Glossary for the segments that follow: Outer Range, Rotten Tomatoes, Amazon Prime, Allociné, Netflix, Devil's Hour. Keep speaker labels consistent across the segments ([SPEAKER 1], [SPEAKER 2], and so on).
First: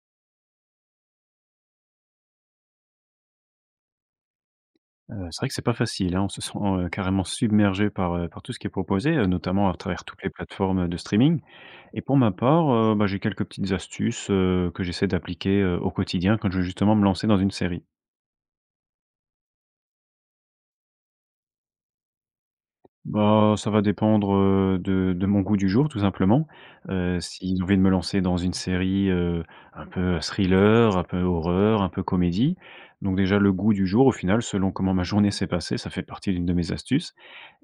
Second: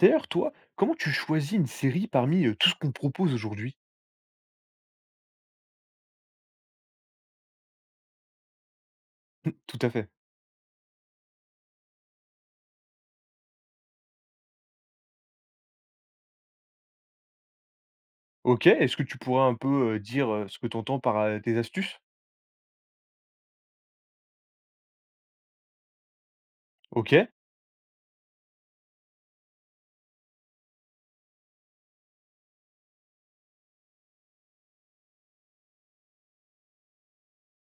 [SPEAKER 1] D'ailleurs, toi, comment tu choisis une série parmi, tout ce qu'on propose aujourd'hui?
[SPEAKER 2] C'est vrai que c'est pas facile, hein. On se sent, carrément submergé par tout ce qui est proposé, notamment à
[SPEAKER 1] Tout à
[SPEAKER 2] travers
[SPEAKER 1] fait.
[SPEAKER 2] toutes les plateformes, de streaming, et pour ma part, bah, j'ai quelques petites astuces, que j'essaie d'appliquer, au quotidien quand je veux justement me lancer dans une série.
[SPEAKER 1] OK, est-ce que tu pourrais un peu, dire, ce que tu entends par, tes astuces?
[SPEAKER 2] Bah, ça va dépendre, de mon goût du jour, tout simplement. Heu,
[SPEAKER 1] OK,
[SPEAKER 2] si j'ai envie de me lancer dans une série, un peu thriller, un peu horreur, un peu comédie, donc déjà le goût du jour au final selon comment ma journée s'est passée, ça fait partie d'une de mes astuces.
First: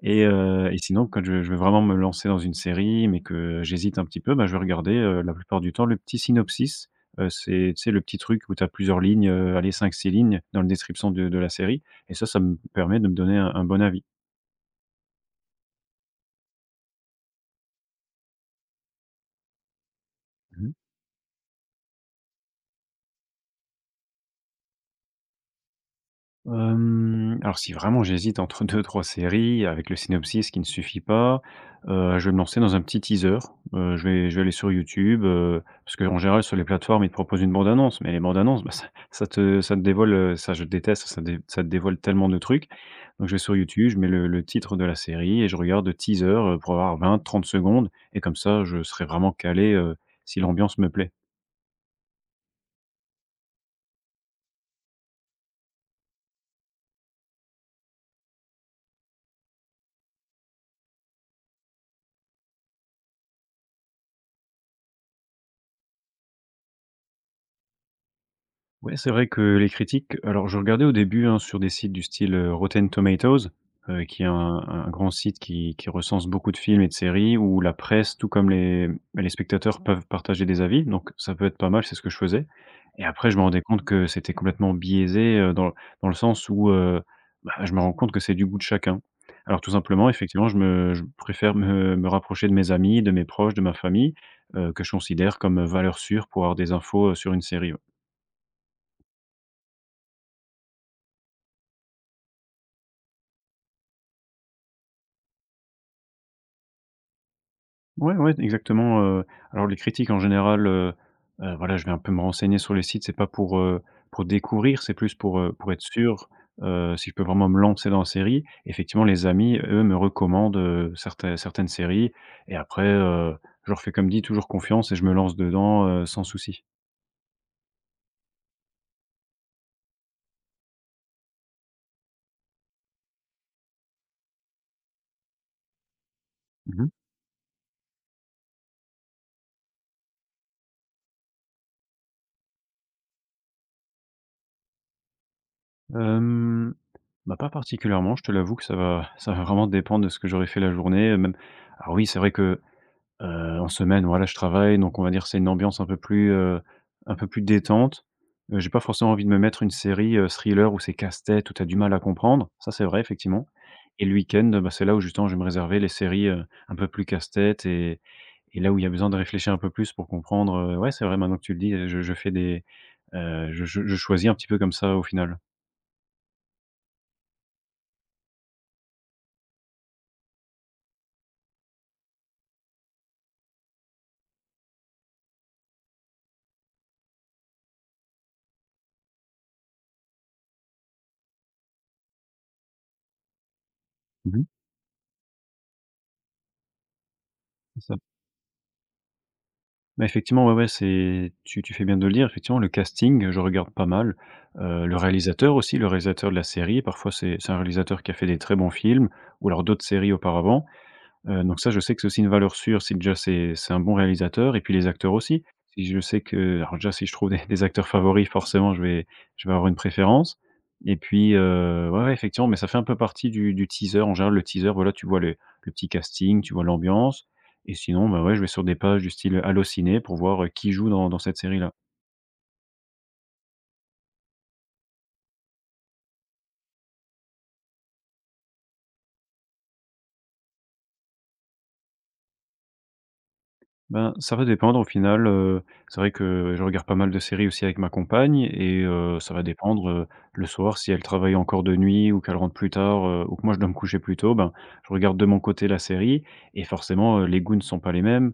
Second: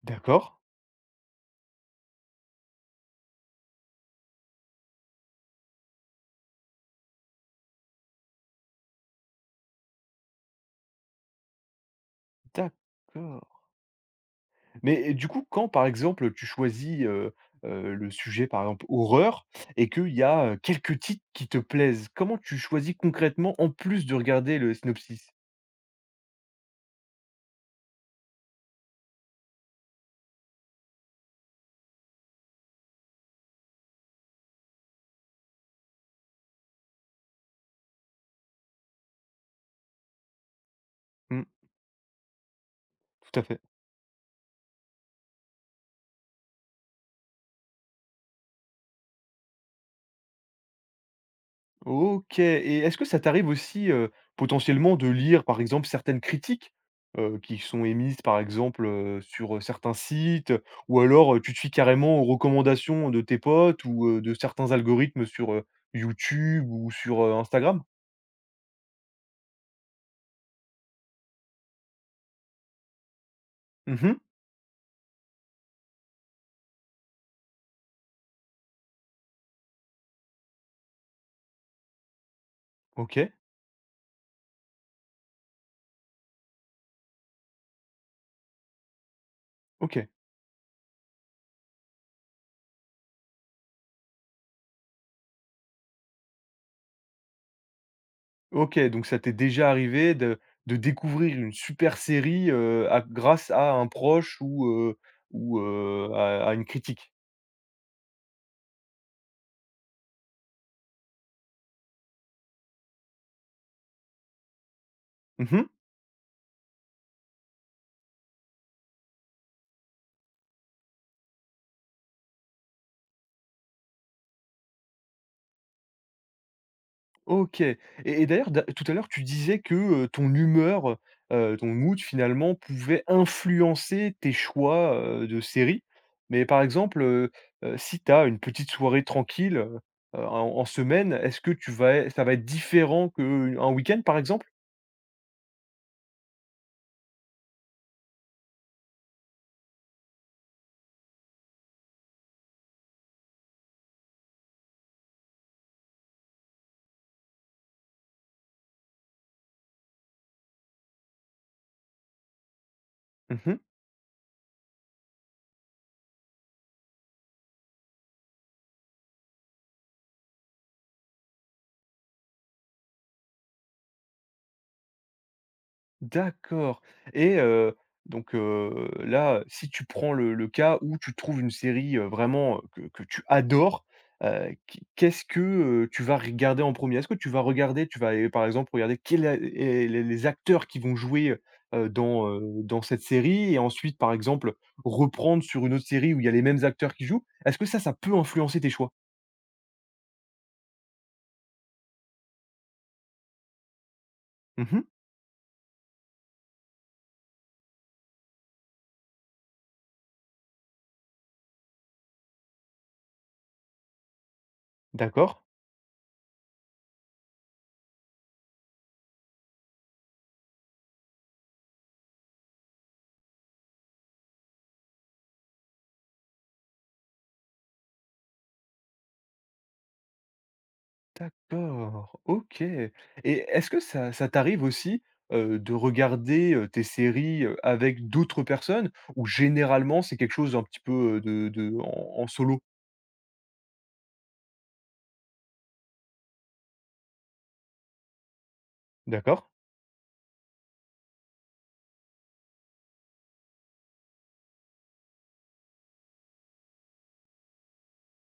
[SPEAKER 2] Et
[SPEAKER 1] d'accord,
[SPEAKER 2] heu, et sinon quand je veux vraiment me lancer dans une série, mais que j'hésite un petit peu, bah, je vais regarder, la plupart du temps, le petit synopsis. C'est, tu sais, le petit truc où tu as plusieurs lignes, allez 5-6 lignes dans la description de la série, et ça me permet de me donner un
[SPEAKER 1] d'accord.
[SPEAKER 2] bon avis.
[SPEAKER 1] Mais du coup, quand, par exemple, tu choisis, le sujet, par exemple, horreur, et qu'il y a,
[SPEAKER 2] Mmh.
[SPEAKER 1] quelques titres qui te plaisent, comment tu choisis concrètement en plus de regarder le synopsis?
[SPEAKER 2] Alors si vraiment j'hésite entre deux trois séries avec le synopsis qui ne suffit pas, je vais me lancer dans un petit teaser. Je vais aller sur YouTube, parce qu'en général sur les plateformes, ils te proposent une bande annonce, mais les bandes annonces, bah, ça te dévoile, ça, je déteste,
[SPEAKER 1] Mmh,
[SPEAKER 2] ça te dévoile tellement de trucs. Donc je vais
[SPEAKER 1] tout à
[SPEAKER 2] sur
[SPEAKER 1] fait.
[SPEAKER 2] YouTube, je mets le titre de la série, et je regarde le teaser, pour avoir 20-30 secondes, et comme ça je serai vraiment calé, si l'ambiance me plaît.
[SPEAKER 1] OK, et est-ce que ça t'arrive aussi, potentiellement de lire, par exemple, certaines critiques, qui sont émises, par exemple, sur, certains sites? Ou alors, tu te fies carrément aux recommandations de tes potes ou, de certains algorithmes sur, YouTube ou sur, Instagram?
[SPEAKER 2] Ouais, c'est vrai que les critiques, alors, je regardais au début, hein, sur des sites du style, Rotten Tomatoes,
[SPEAKER 1] Mmh.
[SPEAKER 2] qui est un grand site qui recense beaucoup de films et de séries, où la presse, tout comme les spectateurs, peuvent partager des avis. Donc ça peut être pas mal, c'est ce que je faisais, et après,
[SPEAKER 1] OK,
[SPEAKER 2] je me rendais compte que c'était complètement biaisé, dans le sens où, bah, je me rends compte que c'est du goût de chacun. Alors, tout
[SPEAKER 1] OK,
[SPEAKER 2] simplement, effectivement, je préfère me rapprocher de mes amis, de mes proches, de ma famille, que je considère comme valeur sûre pour avoir des infos, sur une série, ouais.
[SPEAKER 1] OK, donc ça t'est déjà arrivé de découvrir une super série, à grâce à un proche ou, à une critique?
[SPEAKER 2] Ouais, ouais, exactement. Alors les critiques en général, voilà, je vais un peu me renseigner sur les sites. C'est pas pour découvrir, c'est plus pour, heu,
[SPEAKER 1] Mmh.
[SPEAKER 2] pour être sûr, si je peux vraiment me lancer dans la série. Effectivement, les amis, eux, me recommandent, certains certaines séries, et après, je leur fais, comme dit, toujours confiance, et je me lance dedans, sans souci.
[SPEAKER 1] OK. Et d'ailleurs, da tout à l'heure tu disais que, ton humeur, ton mood finalement pouvait influencer tes choix, de séries. Mais par
[SPEAKER 2] Mmh mh.
[SPEAKER 1] exemple, si tu as une petite soirée tranquille, en semaine, est-ce que tu vas ça va être différent qu'un week-end par exemple?
[SPEAKER 2] Bah, pas particulièrement, je te l'avoue que ça va ça va vraiment dépendre de ce que j'aurais fait la journée, même. Alors, oui, c'est vrai que… En semaine, voilà, je travaille, donc on va dire c'est une ambiance un peu plus, détente. J'ai pas forcément envie de me mettre une série, thriller, où c'est casse-tête, où t'as du mal à comprendre. Ça, c'est vrai, effectivement.
[SPEAKER 1] Mmh.
[SPEAKER 2] Et le week-end, bah, c'est là où justement je vais me réserver les séries, un peu plus casse-tête, et là où il y a besoin de réfléchir un peu plus pour comprendre. Ouais, c'est vrai, maintenant que tu le dis, je fais des, je choisis un petit peu comme ça, au final.
[SPEAKER 1] D'accord, et donc là, si tu prends le cas où tu trouves une série, vraiment, que tu adores, qu'est-ce que, tu vas regarder en premier. Est-ce que tu vas regarder Par exemple, regarder quel a est les acteurs qui vont jouer, dans, dans cette série et ensuite, par
[SPEAKER 2] Mmh.
[SPEAKER 1] exemple, reprendre sur une autre série où il y a les mêmes acteurs qui jouent? Est-ce que ça,
[SPEAKER 2] C'est ça.
[SPEAKER 1] ça peut influencer tes choix?
[SPEAKER 2] Bah, effectivement, ouais, ouais, c'est tu tu fais bien de le dire. Effectivement, le casting, je regarde pas mal.
[SPEAKER 1] Mmh.
[SPEAKER 2] Le réalisateur aussi, le réalisateur de la série, parfois c'est un réalisateur qui a fait des très bons films, ou alors d'autres séries auparavant. Donc ça, je sais que c'est aussi une valeur sûre, c'est déjà c'est un bon réalisateur, et puis les acteurs
[SPEAKER 1] D'accord.
[SPEAKER 2] aussi. Si je sais que, alors, déjà, si je trouve des acteurs favoris, forcément, je vais avoir une préférence. Et puis, ouais, ouais, effectivement, mais ça fait un peu partie du teaser. En général, le teaser, voilà, tu vois le petit casting, tu vois l'ambiance, et sinon, bah, ouais, je vais sur des pages du style Allociné pour voir, qui joue dans cette série-là.
[SPEAKER 1] D'accord, OK. Et est-ce que ça t'arrive aussi, de regarder, tes séries, avec d'autres personnes, ou généralement c'est quelque chose un petit peu, de en solo?
[SPEAKER 2] Ben, ça va dépendre au final. C'est vrai que je regarde pas mal de séries aussi avec ma compagne, et ça
[SPEAKER 1] D'accord,
[SPEAKER 2] va dépendre, le soir, si elle travaille encore de nuit, ou qu'elle rentre plus tard, ou que moi je dois me coucher plus tôt. Ben, je regarde de mon côté la série, et forcément, les goûts ne sont pas les mêmes.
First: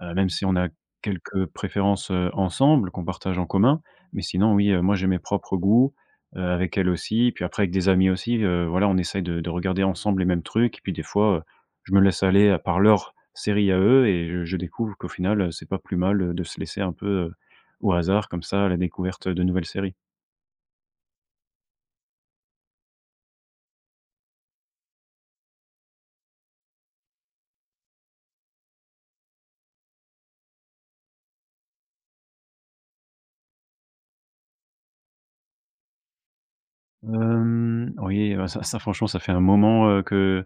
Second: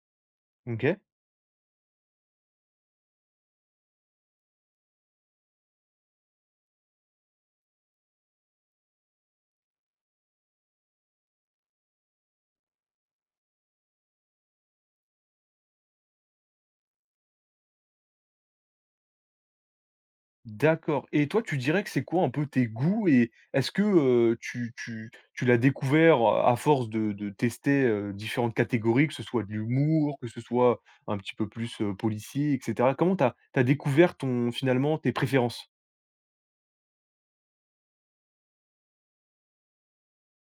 [SPEAKER 2] Même si on a
[SPEAKER 1] OK,
[SPEAKER 2] quelques préférences, ensemble, qu'on partage en commun, mais sinon, oui, moi, j'ai mes propres goûts, avec elle aussi, puis après avec des amis aussi. Voilà, on essaye de regarder ensemble les mêmes trucs, et puis des fois, je me laisse aller à par leurs séries à eux, et je découvre qu'au final, c'est pas plus mal, de se laisser un peu, au hasard comme ça, à la découverte de nouvelles séries.
[SPEAKER 1] d'accord, et toi tu dirais que c'est quoi un peu tes goûts? Et est-ce que, tu l'as découvert, à force de tester, différentes catégories, que ce soit de l'humour, que ce soit un petit peu plus, policier, et cetera? Comment t'as, as découvert ton finalement tes préférences?
[SPEAKER 2] Oui, ça franchement, ça fait un moment, heu, que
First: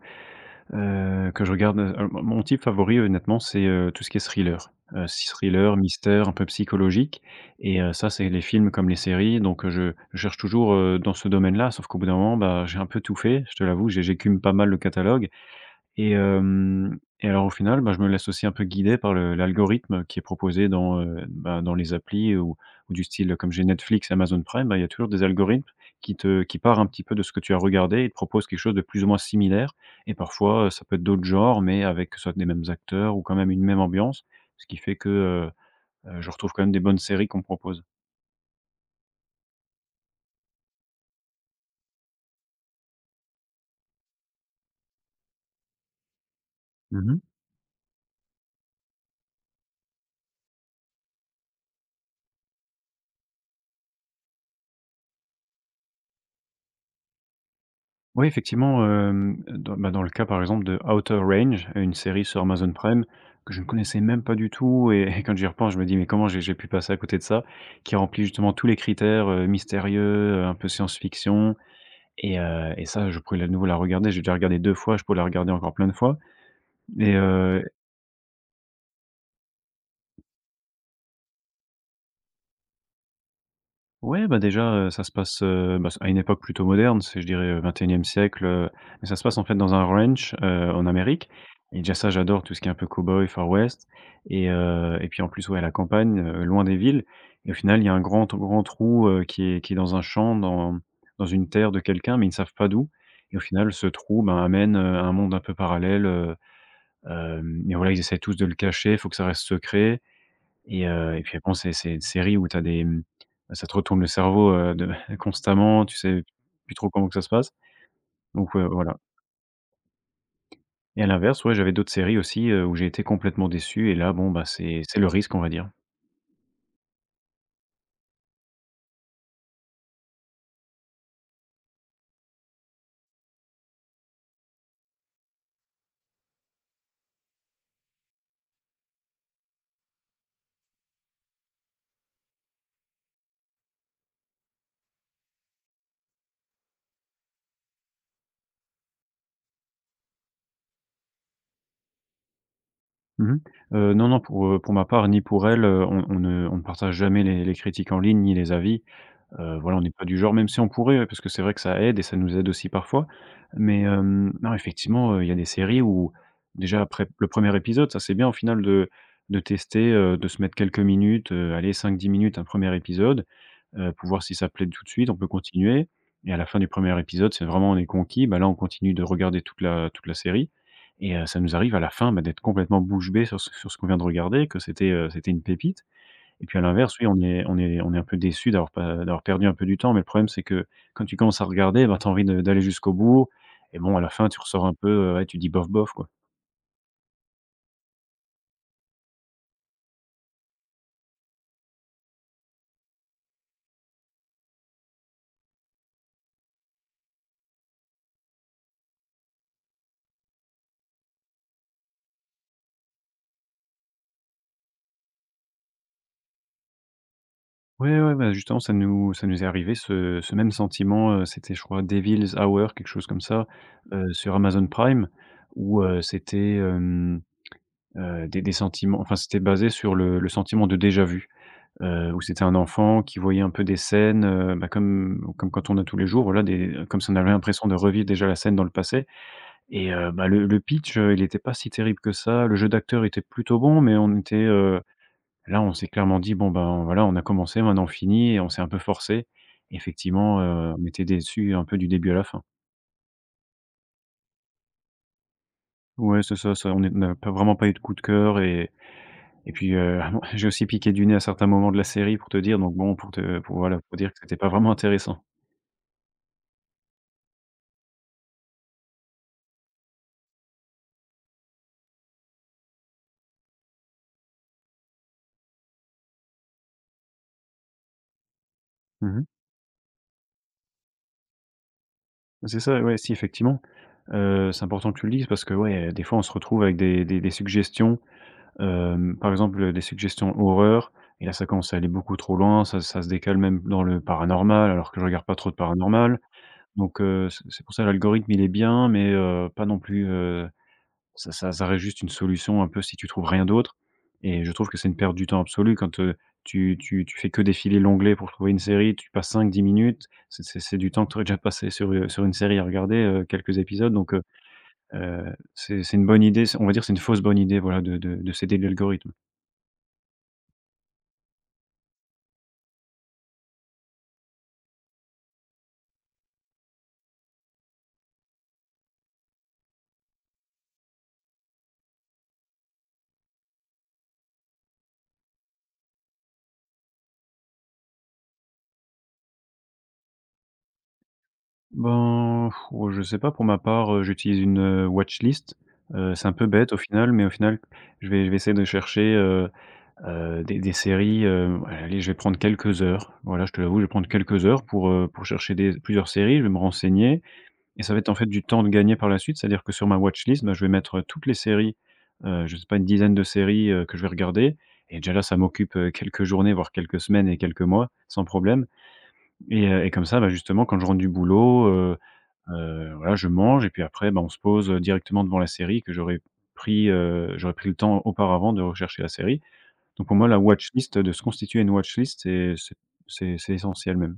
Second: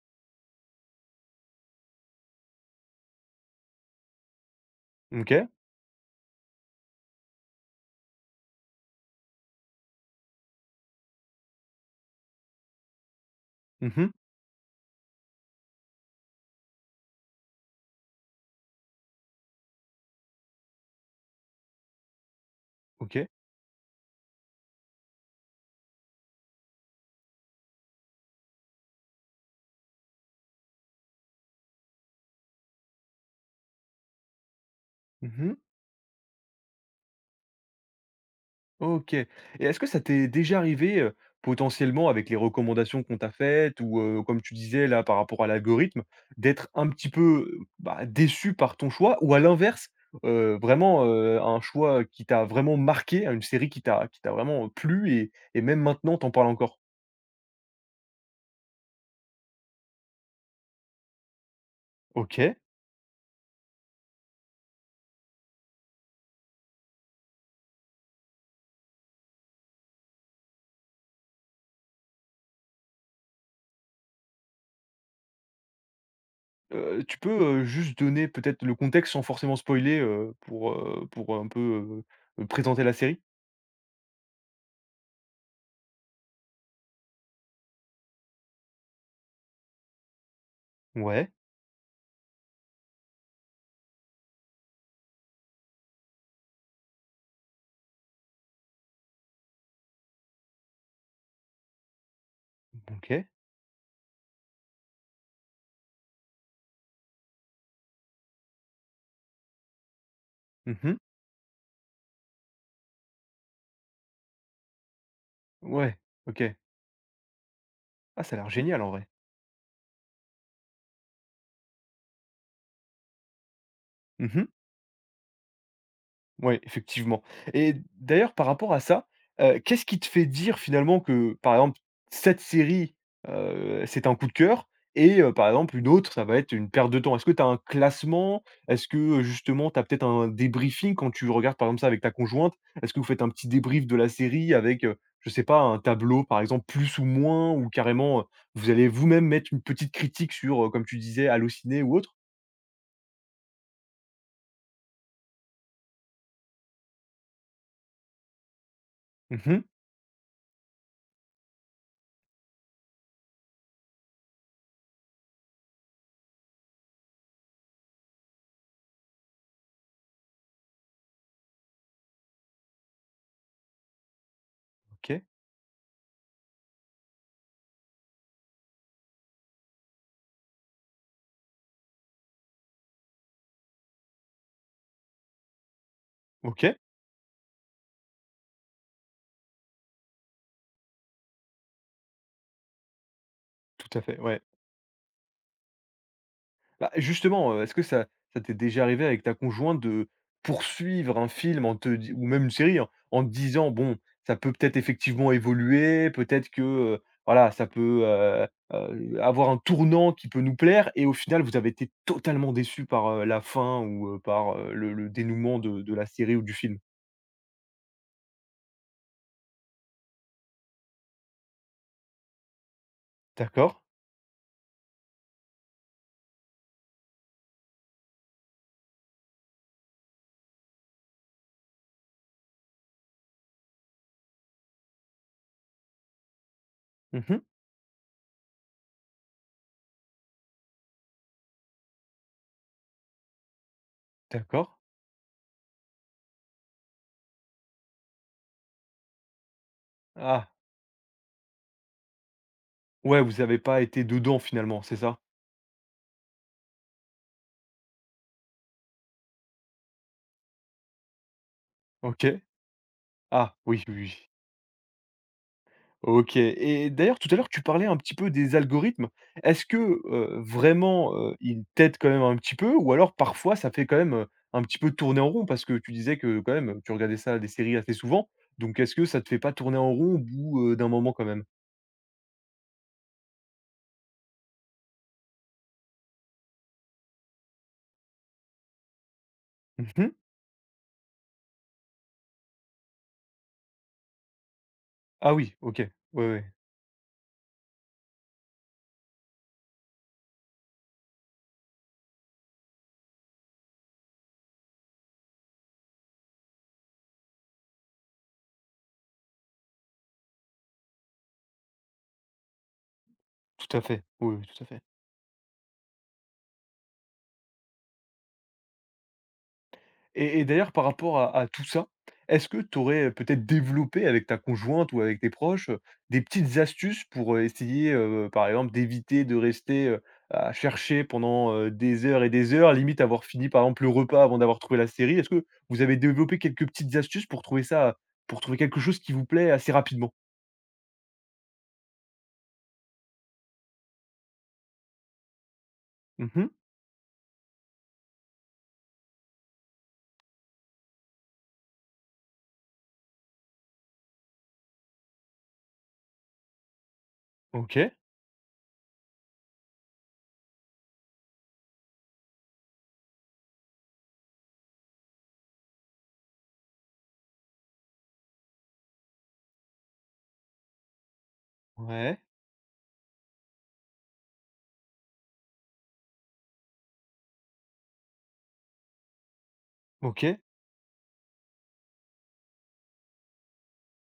[SPEAKER 2] Heu, que je regarde. Mon type favori, honnêtement, c'est, tout ce qui est thriller. S
[SPEAKER 1] OK.
[SPEAKER 2] Thriller, mystère, un peu psychologique, et ça, c'est les films comme les séries. Donc, je cherche toujours, dans ce domaine-là, sauf qu'au bout d'un moment, bah, j'ai un peu tout fait, je te l'avoue,
[SPEAKER 1] Mmh.
[SPEAKER 2] j'écume pas mal le catalogue. Et alors, au final, bah, je me laisse aussi un peu guider par le l'algorithme qui est proposé dans, bah, dans les applis, ou du
[SPEAKER 1] OK.
[SPEAKER 2] style, comme j'ai Netflix, Amazon Prime, bah, il y a toujours des algorithmes qui partent un petit peu de ce que tu as regardé, et te propose quelque chose de plus ou moins similaire. Et parfois, ça peut être d'autres genres, mais avec soit des mêmes acteurs, ou quand même une même ambiance, ce qui fait que,
[SPEAKER 1] Mmh.
[SPEAKER 2] je retrouve quand même des bonnes séries qu'on me propose.
[SPEAKER 1] OK. Et est-ce que ça t'est déjà arrivé, potentiellement avec les recommandations qu'on t'a faites, ou, comme tu disais là par rapport à l'algorithme, d'être un petit
[SPEAKER 2] Mmh.
[SPEAKER 1] peu, bah, déçu par ton choix, ou à l'inverse, vraiment, un choix qui t'a vraiment marqué, une série qui t'a vraiment plu, et même maintenant t'en parles encore?
[SPEAKER 2] Oui, effectivement. Hem, dans Bah, dans le cas, par exemple, de Outer Range, une série sur
[SPEAKER 1] OK.
[SPEAKER 2] Amazon Prime, que je ne connaissais même pas du tout, et et quand j'y repense, je me dis : « Mais comment j'ai pu passer à côté de ça ? », qui remplit justement tous les critères, mystérieux, un peu science-fiction. Et ça, je pourrais à nouveau la regarder. J'ai déjà regardé 2 fois, je pourrais la regarder encore plein de fois.
[SPEAKER 1] Heu,
[SPEAKER 2] et
[SPEAKER 1] tu peux,
[SPEAKER 2] heu
[SPEAKER 1] juste donner peut-être le contexte sans forcément spoiler, pour un peu, présenter la série?
[SPEAKER 2] Ouais, bah, déjà, ça se passe, bah, à une époque plutôt moderne, c'est, je dirais, 21e siècle, mais ça se passe en fait dans un ranch, en Amérique.
[SPEAKER 1] Ouais.
[SPEAKER 2] Et déjà, ça, j'adore tout ce qui est un peu cowboy, Far West, et puis en plus, ouais, la campagne, loin des villes. Et au final, il y a un grand grand trou, qui est dans un champ, dans une terre de quelqu'un, mais ils ne savent pas d'où.
[SPEAKER 1] OK.
[SPEAKER 2] Et au final, ce trou, ben, amène, un monde un peu parallèle. Hem Et voilà, ils essaient tous de le cacher, il faut que ça reste secret. et
[SPEAKER 1] Mmh.
[SPEAKER 2] heu et puis bon, c'est une série où t'as ça te retourne le cerveau, de constamment, tu
[SPEAKER 1] Ouais.
[SPEAKER 2] sais
[SPEAKER 1] OK.
[SPEAKER 2] plus trop comment que ça se passe.
[SPEAKER 1] Ah, ça a l'air
[SPEAKER 2] Donc,
[SPEAKER 1] génial en
[SPEAKER 2] voilà.
[SPEAKER 1] vrai.
[SPEAKER 2] Et à l'inverse, ouais, j'avais d'autres séries aussi, où j'ai été complètement déçu, et là, bon, bah,
[SPEAKER 1] Oui,
[SPEAKER 2] c'est le risque, on va dire.
[SPEAKER 1] effectivement, et d'ailleurs par rapport à ça, qu'est-ce qui te fait dire finalement que, par exemple, cette série, c'est un coup de cœur, et par exemple une autre, ça va être une perte de temps? Est-ce que tu as un classement? Est-ce que, justement tu as peut-être un débriefing quand tu regardes par exemple ça avec ta conjointe? Est-ce que vous faites un petit débrief de la série avec, je sais pas, un tableau par exemple plus ou moins, ou carrément, vous allez vous-même mettre une petite critique sur, comme tu disais, Allociné ou autre?
[SPEAKER 2] Mmh mh. Non, non, pour ma part, ni pour elle, on ne partage jamais les critiques en ligne, ni les avis.
[SPEAKER 1] Mmh.
[SPEAKER 2] Voilà, on n'est pas du genre, même si on pourrait, ouais, parce que c'est vrai que ça aide, et ça nous aide aussi parfois. Mais, non, effectivement, il y a des séries où déjà après le premier épisode, ça c'est bien au final de tester, de se mettre quelques minutes, allez 5-10 minutes un premier épisode pour voir si ça plaît tout de suite, on
[SPEAKER 1] OK,
[SPEAKER 2] peut continuer. Et à la fin du premier épisode, c'est vraiment on est conquis, bah, là, on continue de regarder toute la série. Et ça nous arrive à la fin, bah, d'être complètement bouche bée sur ce qu'on vient de regarder, que c'était une pépite. Et puis à
[SPEAKER 1] OK,
[SPEAKER 2] l'inverse, oui, on est un peu déçu d'avoir pas d'avoir perdu un peu du temps, mais le problème, c'est que quand tu commences à regarder, bah, tu as envie de d'aller jusqu'au bout. Et bon,
[SPEAKER 1] tout à
[SPEAKER 2] à la
[SPEAKER 1] fait,
[SPEAKER 2] fin, tu
[SPEAKER 1] ouais.
[SPEAKER 2] ressors un peu, ouais, tu dis: «Bof, bof», quoi.
[SPEAKER 1] Bah, justement, est-ce que ça t'est déjà arrivé avec ta conjointe de poursuivre un film en te di ou même une série, hein, en te disant: «Bon, ça peut peut-être effectivement évoluer, peut-être que, voilà, ça peut, avoir un tournant qui peut nous plaire», et au final, vous avez été totalement déçus par, la fin ou, par, le dénouement de la série ou du film?
[SPEAKER 2] Ouais, ouais, bah, justement, ça nous est arrivé ce même sentiment, c'était je crois Devil's Hour, quelque chose comme ça,
[SPEAKER 1] D'accord.
[SPEAKER 2] sur Amazon Prime où, des sentiments, enfin, c'était basé sur le sentiment de déjà vu, où c'était un enfant qui voyait un peu des scènes, bah, comme quand on a tous les jours, voilà, des comme si on avait
[SPEAKER 1] Mmh.
[SPEAKER 2] l'impression de revivre déjà la scène dans le passé. Et bah, le pitch, il était pas si terrible que ça. Le jeu d'acteur était plutôt bon, mais on était,
[SPEAKER 1] D'accord.
[SPEAKER 2] heu. Là, on s'est clairement dit: «Bon, ben, voilà, on a commencé, maintenant on finit», et on s'est un peu forcé. Effectivement,
[SPEAKER 1] Ah,
[SPEAKER 2] on était déçus un peu du début à la fin.
[SPEAKER 1] ouais, vous n'avez pas été dedans finalement, c'est ça?
[SPEAKER 2] Ouais, c'est ça, on n'a pas vraiment pas eu de coup de cœur. Et puis, j'ai aussi piqué du nez à certains moments de la série pour te
[SPEAKER 1] OK.
[SPEAKER 2] dire, donc bon, pour te pour
[SPEAKER 1] Ah,
[SPEAKER 2] voilà,
[SPEAKER 1] oui, oui,
[SPEAKER 2] pour dire que
[SPEAKER 1] oui.
[SPEAKER 2] c'était pas vraiment intéressant.
[SPEAKER 1] OK, et d'ailleurs, tout à l'heure, tu parlais un petit peu des algorithmes. Est-ce que, vraiment, ils t'aident quand même un petit peu, ou alors parfois ça fait quand même, un petit peu tourner en rond? Parce que tu disais que quand même, tu regardais ça, des séries assez souvent, donc est-ce que ça
[SPEAKER 2] Mmh.
[SPEAKER 1] te fait pas tourner en rond au bout, d'un moment quand même?
[SPEAKER 2] C'est ça, ouais, si effectivement, c'est important que tu le dises parce que, ouais, des fois, on se retrouve avec des suggestions. Par exemple, des
[SPEAKER 1] Mmh.
[SPEAKER 2] suggestions horreur, et là, ça commence à aller beaucoup trop loin, ça se décale même dans le paranormal, alors que je regarde
[SPEAKER 1] Ah
[SPEAKER 2] pas trop
[SPEAKER 1] oui,
[SPEAKER 2] de
[SPEAKER 1] OK.
[SPEAKER 2] paranormal.
[SPEAKER 1] Ouais, ouais,
[SPEAKER 2] Donc c'est pour ça, l'algorithme il est bien, mais pas non plus, ça reste juste une solution un peu si tu trouves rien d'autre. Et je trouve que c'est une perte du temps absolue quand, tu fais que défiler l'onglet pour trouver une série, tu passes 5, 10 minutes, c'est c'est du temps que tu aurais déjà passé sur une série à regarder, quelques
[SPEAKER 1] tout à
[SPEAKER 2] épisodes.
[SPEAKER 1] fait.
[SPEAKER 2] Donc
[SPEAKER 1] Oui, oui, tout à fait.
[SPEAKER 2] heu, c'est une bonne idée, c'est on va dire c'est une fausse bonne idée, voilà, de s'aider l'algorithme.
[SPEAKER 1] Et d'ailleurs, par rapport à tout ça, est-ce que tu aurais peut-être développé avec ta conjointe ou avec tes proches, des petites astuces pour, essayer, par exemple, d'éviter de rester, à chercher pendant, des heures et des heures, limite avoir fini, par exemple, le repas avant d'avoir trouvé la série? Est-ce que vous avez développé quelques petites astuces pour trouver ça pour trouver quelque chose qui vous plaît assez rapidement?
[SPEAKER 2] Ben, oh, je sais pas, pour ma part, j'utilise une, watchlist. C'est un peu
[SPEAKER 1] Mhm.
[SPEAKER 2] bête au final, mais au final, je vais essayer de chercher, des séries, allez, je vais prendre quelques heures. Voilà, je te l'avoue, je vais prendre quelques heures pour chercher des plusieurs séries, je vais me renseigner, et
[SPEAKER 1] OK.
[SPEAKER 2] ça va être en fait du temps de gagner par la suite. C'est-à-dire que sur ma watchlist, ben, je vais mettre toutes les séries, je sais pas, une dizaine de séries, que je vais regarder, et déjà là, ça m'occupe, quelques journées, voire quelques semaines et quelques mois sans problème. Et comme ça, bah, justement, quand je rentre du boulot,
[SPEAKER 1] Ouais.
[SPEAKER 2] Voilà, je mange et puis après, bah, on se pose, directement devant la série que j'aurais pris le temps auparavant de rechercher la série. Donc pour moi, la
[SPEAKER 1] OK.
[SPEAKER 2] watch list, de se constituer une watch list, c'est essentiel même.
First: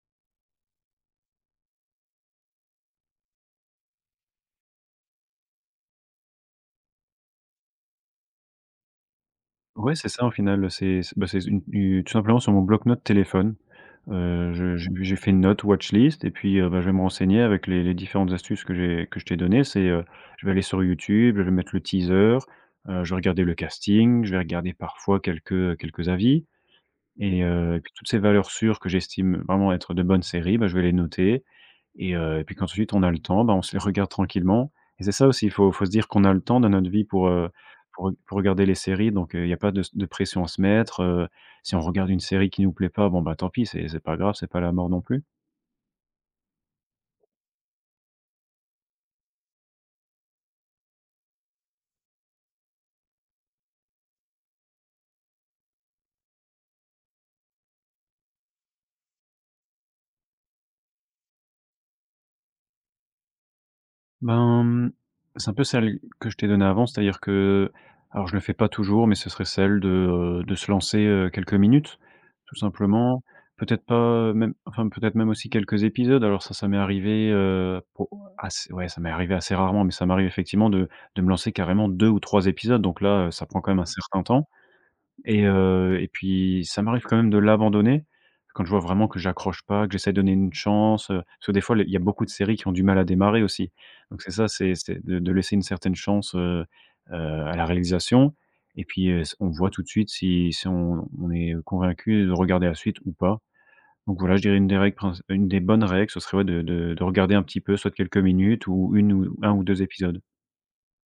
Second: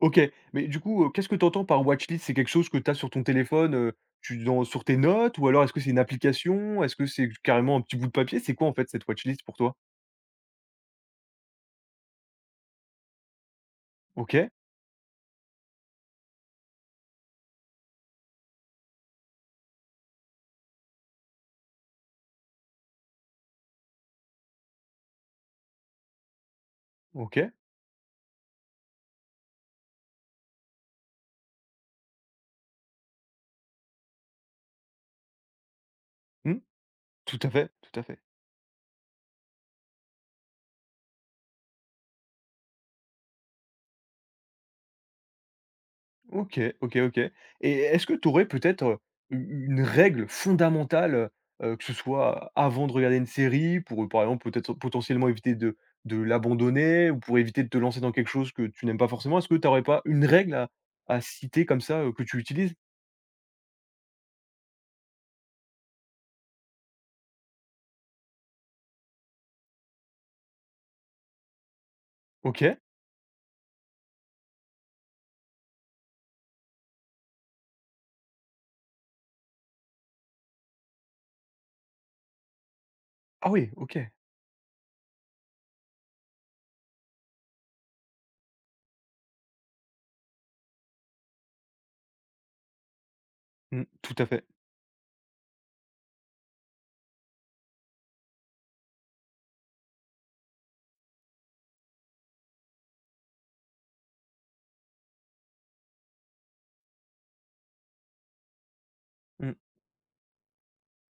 [SPEAKER 1] OK, mais du coup, qu'est-ce que tu entends par watchlist? C'est quelque chose que tu as sur ton téléphone, tu dans sur tes notes, ou alors est-ce que c'est une application? Est-ce que c'est carrément un petit bout de papier? C'est quoi en fait cette watchlist pour toi?
[SPEAKER 2] Ouais, c'est ça au final, bah, c'est une u tout simplement sur mon bloc-notes téléphone,
[SPEAKER 1] OK,
[SPEAKER 2] je j'ai fait une note watch list, et puis, bah, je vais me renseigner avec les différentes astuces que j'ai que je t'ai données. C'est, je vais aller sur YouTube, je vais mettre le teaser, je vais regarder le casting, je vais regarder parfois quelques avis.
[SPEAKER 1] OK,
[SPEAKER 2] Et puis toutes ces valeurs sûres que j'estime vraiment être de bonnes séries, bah, je vais les noter, et puis quand ensuite on a le temps, bah, on se les regarde tranquillement. Et c'est ça aussi, il faut se dire qu'on a le temps
[SPEAKER 1] mmh,
[SPEAKER 2] dans notre vie pour,
[SPEAKER 1] tout à fait, tout à fait.
[SPEAKER 2] pour regarder les séries. Donc il y a pas de pression à se mettre, si on regarde une série qui nous plaît pas, bon, bah, tant pis, c'est pas grave, c'est pas la mort non plus.
[SPEAKER 1] OK, OK, OK, et est-ce que tu aurais peut-être, une règle fondamentale, que ce soit avant de regarder une série pour, par exemple peut-être potentiellement éviter de l'abandonner, ou pour éviter de te lancer dans quelque chose que tu n'aimes pas forcément? Est-ce que tu n'aurais pas une règle à citer comme ça, que tu utilises?
[SPEAKER 2] Ben, c'est un peu celle que je t'ai donnée avant, c'est-à-dire que, alors je le fais pas toujours, mais ce serait celle de se lancer, quelques minutes, tout
[SPEAKER 1] OK.
[SPEAKER 2] simplement. Peut-être pas même, enfin, peut-être même aussi quelques épisodes. Alors ça m'est arrivé, pour assez ouais, ça m'est arrivé assez rarement, mais ça m'arrive effectivement de me lancer carrément 2 ou 3 épisodes, donc là, ça
[SPEAKER 1] Ah
[SPEAKER 2] prend quand
[SPEAKER 1] oui,
[SPEAKER 2] même un
[SPEAKER 1] OK.
[SPEAKER 2] certain temps. Et puis ça m'arrive quand même de l'abandonner quand je vois vraiment que j'accroche pas, que j'essaie de donner une chance, parce que des fois, il y a beaucoup de séries qui ont du mal à démarrer aussi.
[SPEAKER 1] Mmh, tout
[SPEAKER 2] Donc
[SPEAKER 1] à
[SPEAKER 2] c'est
[SPEAKER 1] fait.
[SPEAKER 2] ça, c'est de laisser une certaine chance, à la réalisation, et puis, on voit tout de suite si on est convaincu de regarder la suite ou pas. Donc voilà, je dirais une des bonnes règles, ce serait, ouais, de regarder un petit peu, soit quelques minutes, ou une ou un
[SPEAKER 1] Mmh.
[SPEAKER 2] ou 2 épisodes.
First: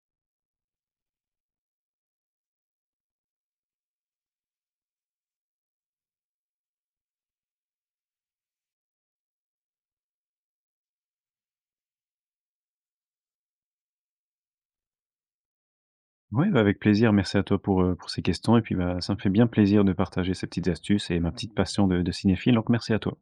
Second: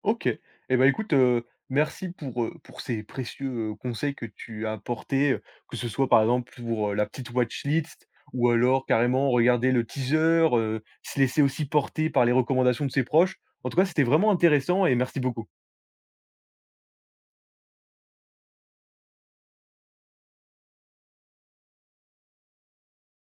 [SPEAKER 1] OK. Eh ben, écoute, merci pour ces précieux, conseils que tu as apportés, que ce soit par exemple pour, la petite watch list, ou alors carrément regarder le teaser, se laisser aussi porter par les recommandations de ses proches. En tout cas, c'était vraiment intéressant, et merci beaucoup.
[SPEAKER 2] Oui, bah, avec plaisir. Merci à toi pour ces questions, et puis, bah, ça me fait bien plaisir de partager ces petites astuces et ma petite passion de cinéphile, donc merci à toi.